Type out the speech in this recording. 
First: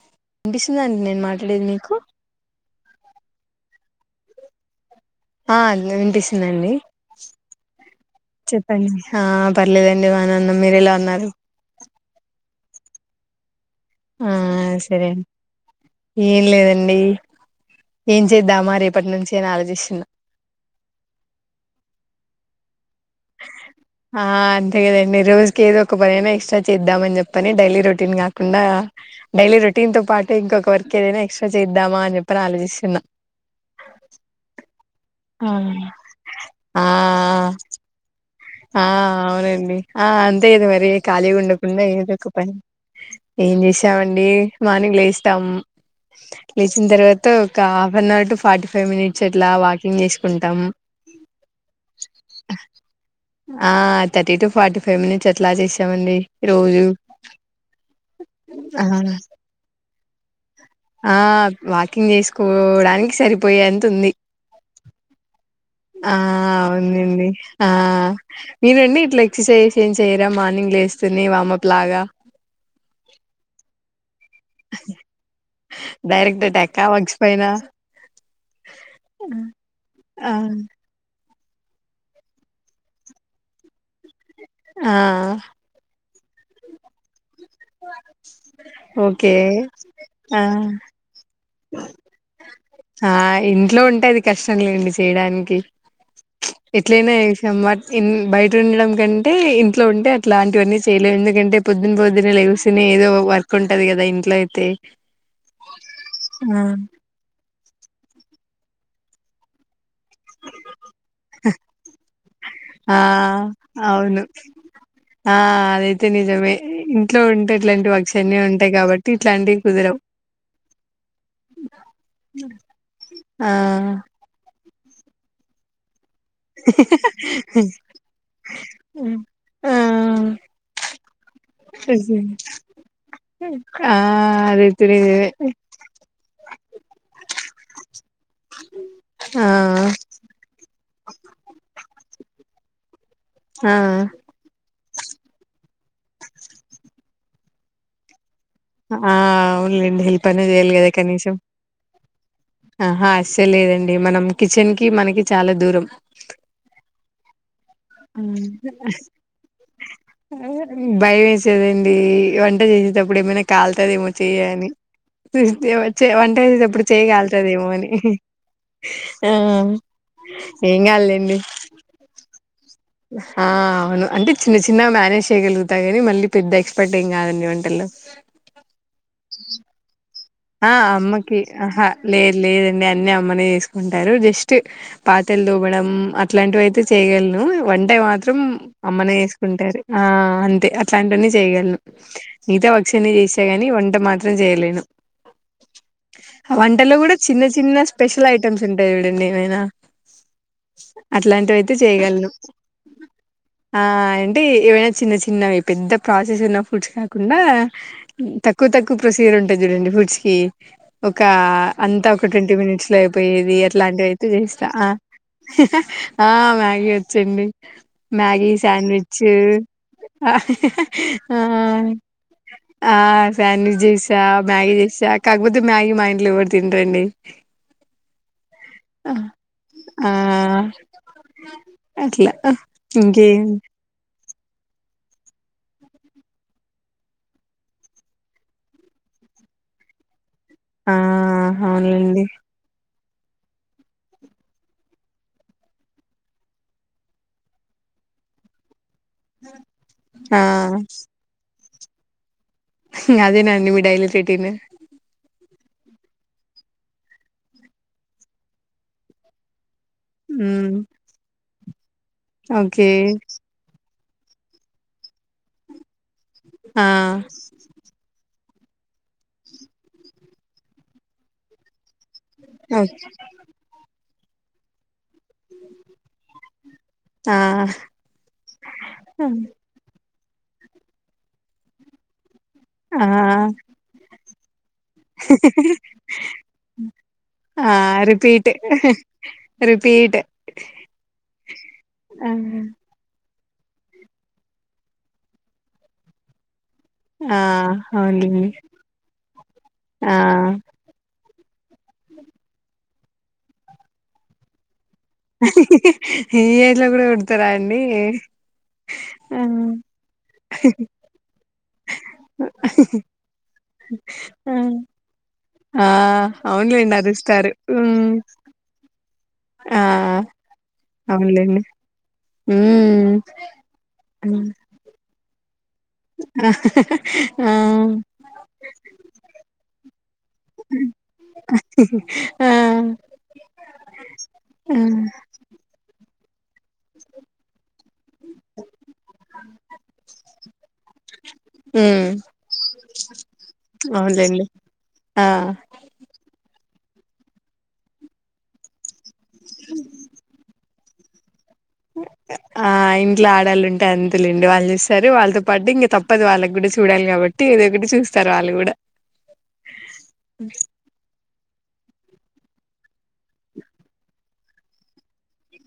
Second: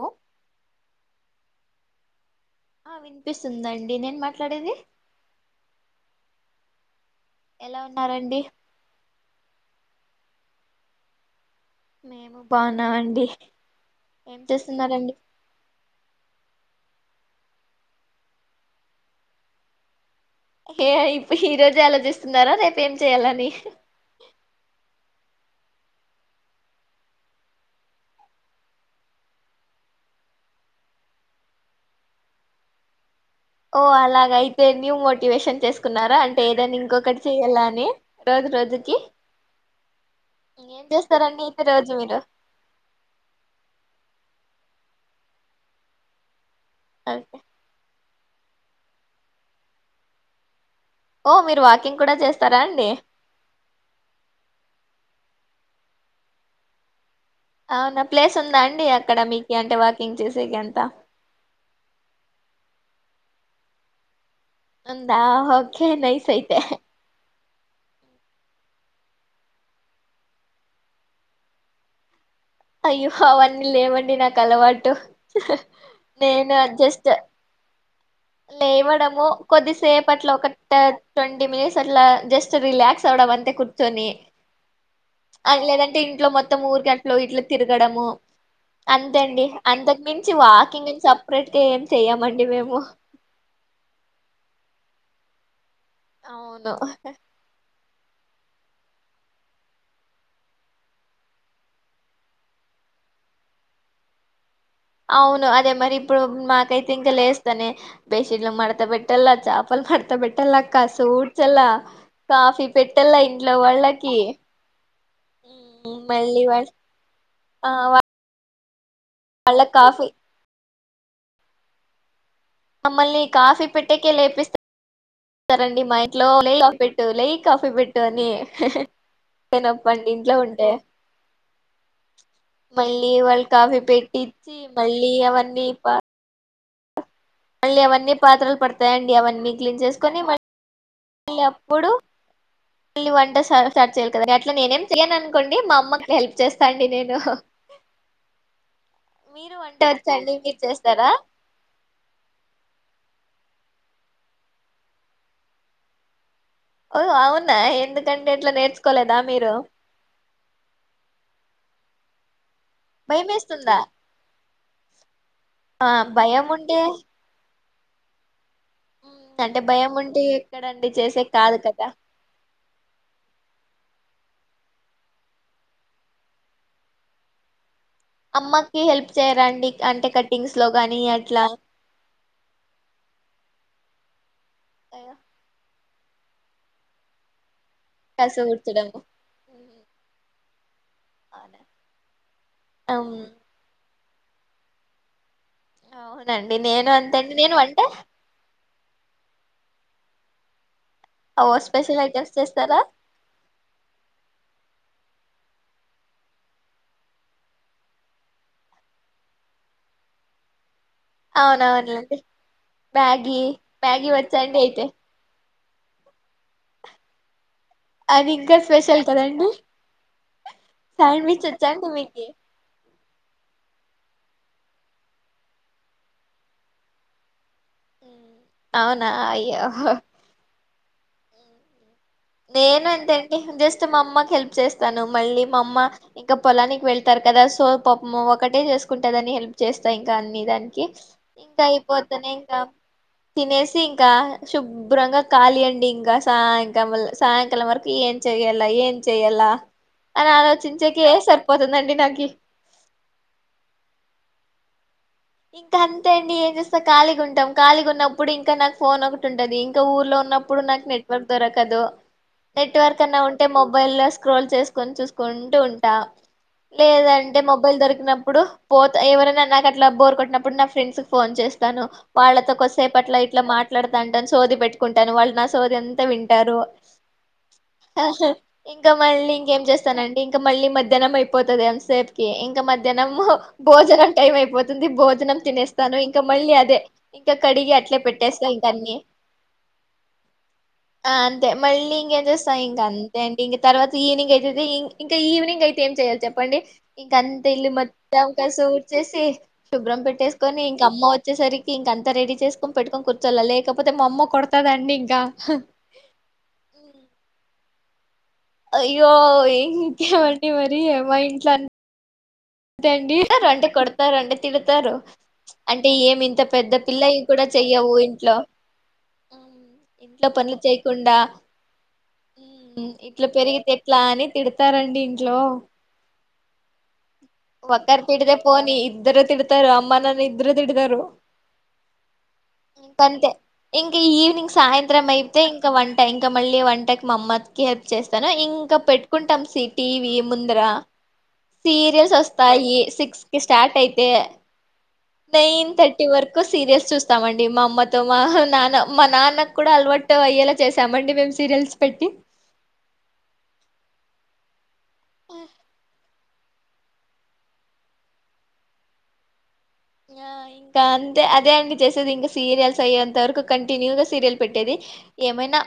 Hello పిసిందంన్ నేన్ మాట్లేది మీకు ఆ వినిపిస్సుందన్ నేనేం మాట్లాడేది నండి ఎలా ఉన్నారండి చెప్పండి ఆ పర్లేదన్ ఇన్ బానేవున్నం మీరెలా ఉన్నారు. మేము బాన్నాం అండి. ఆ సరే అన్ ఏం లేదన్ ంని ఏం జేద్దామా రేపట్నుంచ్చని ఆలోజిస్న ఏ ఇప్ప్ ఇ రోజే ఆలోజిస్నార రేపేం చేయాలని ఆ అంతే కదండి రోజుకి ఏదో ఒక పనైనా ఎక్స్ట చేద్దామని చెప్పని డైలీ రొటీన్ కాకుండా డైలీ రొటీన్తో పాటు ఇంకొక వర్క్ ఏదైనా ఎక్స్టా చేద్దామా అని చెప్పని ఆలోచిస్సున్న ఓ అలాగయితే న్యూ ఆ మోటివేషన్ చేసుకున్నారా అంటే ఏదన్ ఆ ఇంకొకటి చెయ్యాల అని రోజు ఆ రోజుకి అవునండి ఆ అంతే కద ఏం మరి ఖాళీగా చేస్తారండి అయితే ఉండకుంన రోజు మీరు ఏదొక పని, ఏం చేస్సిమండి. మాన్నింగ్ లేస్టమ్. లేచిన తర్వాత ఓకే. ఒక one hour to forty five minutes ఎట్లా వాకింగ్ చేసుకుంటాం. ఓ మీరు వాకింగ్ కూడా చేస్తారా అండి? ఆ thirty to forty five minutes అట్లా చేసామండి రోజు అవునా ప్లేస్ ఉందా అండి ఆ అక్కడ మీకు అంటే వాకింగ్ చేసేకి అంత? సరిపోయే అంత ఉంది. ఉందా ఓకే ఆ నైస్ అయితే అవునండి ఆ నేనండి ఇట్లా ఎక్సర్సైజ్ ఏం చేయరా మార్నింగ్ లే వేస్తుని వామప్ లాగా అయ్యో అవన్నీ లేమండి నాక్ తలవాటు డైరెక్ట్ నేను అటాక్ అడ్జస్ట్ వర్క్స్ పైన లేవడము ఆ కొద్దిసేపట్లో ఒక థర్ట్ ట్వంటీ మినిట్స్ అట్లా జస్ట్ రిలాక్స్ అవడం అంతే కూర్చొని ఆ అ లేదంటే ఇన్ లో మొతము ఊరుకట్లో ఇట్ తిరగడము ఓకే అంతండి అంతకు మించి ఆ వాకింగ్ సపరేట్ ఏం చెయమండి మేము ఆ ఇంట్లో ఉంటాది కష్టం లేండి చేయడానికి అవును ఎట్లైన చేస్తాం బట్ ఇన్ బై ఇట్ల ఉండడం కంటే ఇంట్లో ఉంటే అట్లాంటివన్నీ చేయలేము, ఎందుకంటే పొద్దున పొద్దున లేగుసునే ఏదో వర్క్ ఉంటది కదా ఇంట్లో అయితే. అవును అదే మరి ఇప్పుడు మాకైతే ఇంకా లేస్తానే బెస్ట్ ఇట్లు మడత పెట్టాలా చాపాలు మడత త్త పెట్టాల అక్క సూడ్చలా కాఫీ ఆ పెట్టలా ఇంట్లో వాళ్ళకి అవును ఆ అదైతే మళ్ళీ నిజమే వా ఇంట్లో ఉంటే ఆ ఇట్లాంటి వర్క్స్ [unintelligible] ఇట్లాంటివి వాళ్ళ కుదరవ్ కాఫీ మమ్మల్ని ఆ కాఫీ పెట్టెకె లేపేస్త సరండి మై ఇంట్లో లే కాఫీ పెట్టు లే కాఫీ పెట్టు అని హ్మ్. నేన్ ఆ అప్పడి నుంచే ఉంటే, మళ్ళీ వాళ్ళు కాఫీ ఆ పెట్టించి అదైతే మళ్ళీ నిజమే అవన్నీ ప మళ్ళీ అవన్నీ పాత్రలు పడతాయండి ఆ అవన్నీ క్లీన్ చేసుకొని మళ్ మళ్ళీ అప్పుడు మళ్ళీ వంట స్టార్ట్ ఆ స్టార్ట్ చేయాలి కదా గట్లా నేనేం చెయ్యను. అనుకోండి మా అమ్మకి హెల్ప్ చేస్తా అండి నేను ఆ మీరు వంట అవునులేండి. హెల్ప్ వచ్చండి అన్న మీరు చేయాలి కదా చేస్తారా కనీసం ఆహా అస్సల్ లేదండి ఇగ మనం కిచెన్ కి మనకి చాలా దూరం ఓ అవునా ఎందుకండి హ్మ్. ఆట్ల నేర్చుకోలేదా మీరు ఏ వం ట చేసేటప్పుడు భయం ఏమైనా వేస్తుందా కళ్తది ఏమో చెయ్యి అని [unintelligible] ఆ వంట చేయి మంటె భయం ఉంటే చేసేటప్పుడు చెయ్యి కళ్తదేమో అని హీ హి హుమ్మ్ అంటే భయం ఉంటే ఏం ఎక్కడండి చేసేకి కాదులేండి కాదు గాదా ఆ అవును అంటే చిన్న చిన్నగా మ్యానేజ్ చేయ్యగలుగుతా కానీ మళ్ళీ పెద్ద ఎక్స్పర్ట్ ఏం కాదండి వంటల్లో అమ్మకి హెల్ప్ చేయ్యరండి. అంటే కట్ ఆ అమ్మకి ఆహా లేదు లేదండి అన్నీ అమ్మనే చేసు ఉంటారు. జస్ట్ పాత్రాలు తోమడం అట్లాంటివైతే చేయాగలను. వంటే మాత్రం కసు కూర్చడం అమ్మనే చేసుకుంటది. ఆ అంతే అట్లాంటివ్వన్నీ అవునా చేయగలను. మిగతై వచ్చండి అమ్ [unintelligible] చేసా గాని వంట మాత్రం నేను జేయలేను. అవునండి ఆ నేను వంటలో కూడా అంతేండి చిన్న నేను చిన్న అంటే స్పెషల్ ఐటెమ్స్ ఉంటాయి. చూడండి ఏమైనా ఓ అట్లాంటివి అయితే స్పెషల్ చేయగలను ఐటమ్స్ చేస్తారా ఆ అంటే ఏవైనా చిన్న చిన్నవి పెద్ద ప్రాసెస్ అయిన ఫుడ్స్ కాకుండా తక్కువ తక్కువ ప్రొసీజర్ ఉం [unintelligible] చూడండి ఫుడ్స్ కి ఒక అంతా అవునవునండి ఒక ట్వంటీ మినిట్స్ లో మ్యాగీ అయిపోయేది. అట్లాంటివి మ్యాగీ అయితే వచ్చాండి చేస్తా అయితే ఆ ఆ మ్యాగీ వోచ్చండి. అది మ్యాగీ ఇంకా స్పెషల్ శాండ్విచ్ కదండి ఆ శాండ్విచ్ వచ్చాండి మీకి ఆ శాండ్విచ్ జేసి ద మ్యాగీ చేస్తా కాకపోతే మ్యాగీ మా ఇంట్లో ఎవరు తినరండి. అవునా ఆ అయ్యో ఆ అట్లా నేను అంతే అండి ఇంకేం జస్ట్ మా అమ్మక్ హెల్ప్ చేస్తాను మళ్ళీ మా అమ్మ ఇంకా పొలానికి వెళ్తారు కదా సో పాపం ఒకటే చేసుకుంటాదని హెల్ప్ చేస్తా ఇంకా అ దానికి ఆ ఇంకా అవునులేండి అయిపోతానే ఇంకా తినేసి ఇంకా శుభ్రంగా కాలీ అండి ఇంకా సా ఇంకా మళీ సాయంకాలం వరకు ఏం చెయాలా ఏం చెయల్ అని ఆ ఆలోచించక సర్ పతందండి నాకి అదేనండి ని మీ డైలీ రెటీన్ ఇంకా అంతే అండి ఏం చేస్తా ఖాళీగా ఉంటాం ఖాళీ ఉన్నప్పుడు ఇంకా నాకు ఫోన్ ఒకటి ఉంటదిం ఇక ఊర్లో ఉన్నప్పుడు మ్మ్ నాకు నెట్వర్క్ దొరక కదు ఓకే నెట్వర్క్ అన్నా ఉంటే మొబైల్ స్క్రోల్ చేసుకొని చూసుకుంటూ ఉంటా ఆ లేదంటే మొబైల్ దొరికినప్పుడు ఇప్పుడు పోత ఎవరైనా నాక అట్లాబ్ బ కొట్టినప్పుడు నా ఫ్రెండ్స్ కి ఫోన్ చేస్తాను వాళ్ళతో ఓ కొసేపట్లా ఇట్లా మాట్లాడుత టన సోది పెట్టుకుంటాను వాళ్ళు నా సోది అంతా వింటారు ఆ ఇంకా మళ్ళీ ఇంకేం చేస్తానండి ఇంకా మళ్ళీ మధ్యాహ్నం అయిపోతుదింది ఎం సేఫ కి ఇంకా ఆ మధ్యాహ్నం భోజనం టైమ్ పుపోతుంది భోజనం తినేస్తాను ఇంకా మళ్ళీ అదే ఇంకా ఆ కడిగి అట్లే పెట్టేస్తా రిపీట్ ఇంకాన్న రిపీట్ అంతే మళ్ళీ ఇంకేం ఆ చేస్తా ఇంక అంతే ఇంక తర్వాత ఈవవినింగ్ అయితతే ఇంకా ఈవినింగ్ అయితే ఏం చెయ్యాలి చెప్పండి ఇంకా ఆ అంత ఇల్ మత్త అవునులేండి అవకాశ ఊర్ చేసి శుభ్రం ఆ పెట్టేసుకొని ఇంకమ్ వచ్చేసరికి ఇంకంత రెడీ చేసుకని పెట్టుకొనిర్చోలే లేకపోతే మా అమ్మ కుడాద అండింకా ఈ అలో కూడా ఉడతారా అండి [inaudible] అయ్యో ఆ ఏం ఇమండి మరి అ మా ఇంట్లా అంతండి అంటే కొడతారు అంటే ఆ తిడతారు ఆ అంటే ఏమి ఇంత పెద్ద అవునులేండి పిల్లవి కూడా అరుస్తారు చెయ్యవు ఉమ్ ఇంట్లో ఆ ఇంట్లో పనులు చేయకుండా అవునులేండి ఉమ్ ఇంట్లో పెరిగితేట్లా అని తిడతారండి హలో ఆ ఇద్దారు పిడదే పోనీ ఇద్దరు తిడతారు అమ్మ అనది. ఆ ఇంక అంతే ఇంకా ఈవినింగ్ ఉమ్ సాయంత్రం అయితే ఇంకా వంట ఇంక మళ్ళీ వంటకి మా అమ్మకి హెల్ప్ చేస్తాను. ఇంకా పెట్టుకుంటాం సి టీవీ ముందర సీరియల్స్ వస్ తాయి సిక్స్ కి స్టార్ట్ అయితే అవునులేండి ఆ నైన్ థర్టీ వరకు. సీరియల్స్ చూస్తామండి మా అమ్మతో మా నాన్న మా నాన్నకు కూడా అలవాటు అయ్యల చేసామండి మేం. ఆ ఇంట్లో ఆడళ్ళు ఉంటే అంతేలేండి వాళ్ళు చుసు సరే వాళ్ళతో పాటు ఇంక తప్ప. తప్పదు వాళ్ళకు కూడా చూడాలి కాబట్టి ఏదో ఒకటి చూస్తారు వాళ్ళు కూడా. ఆహ్ ఇంకా అంతే అట్ దేనికి చేసేది ఇంకా సీరియల్స్ అయ్యేది. తరకు కంటిన్యూగా సీరిల్ పెట్టేది ఏమైనా.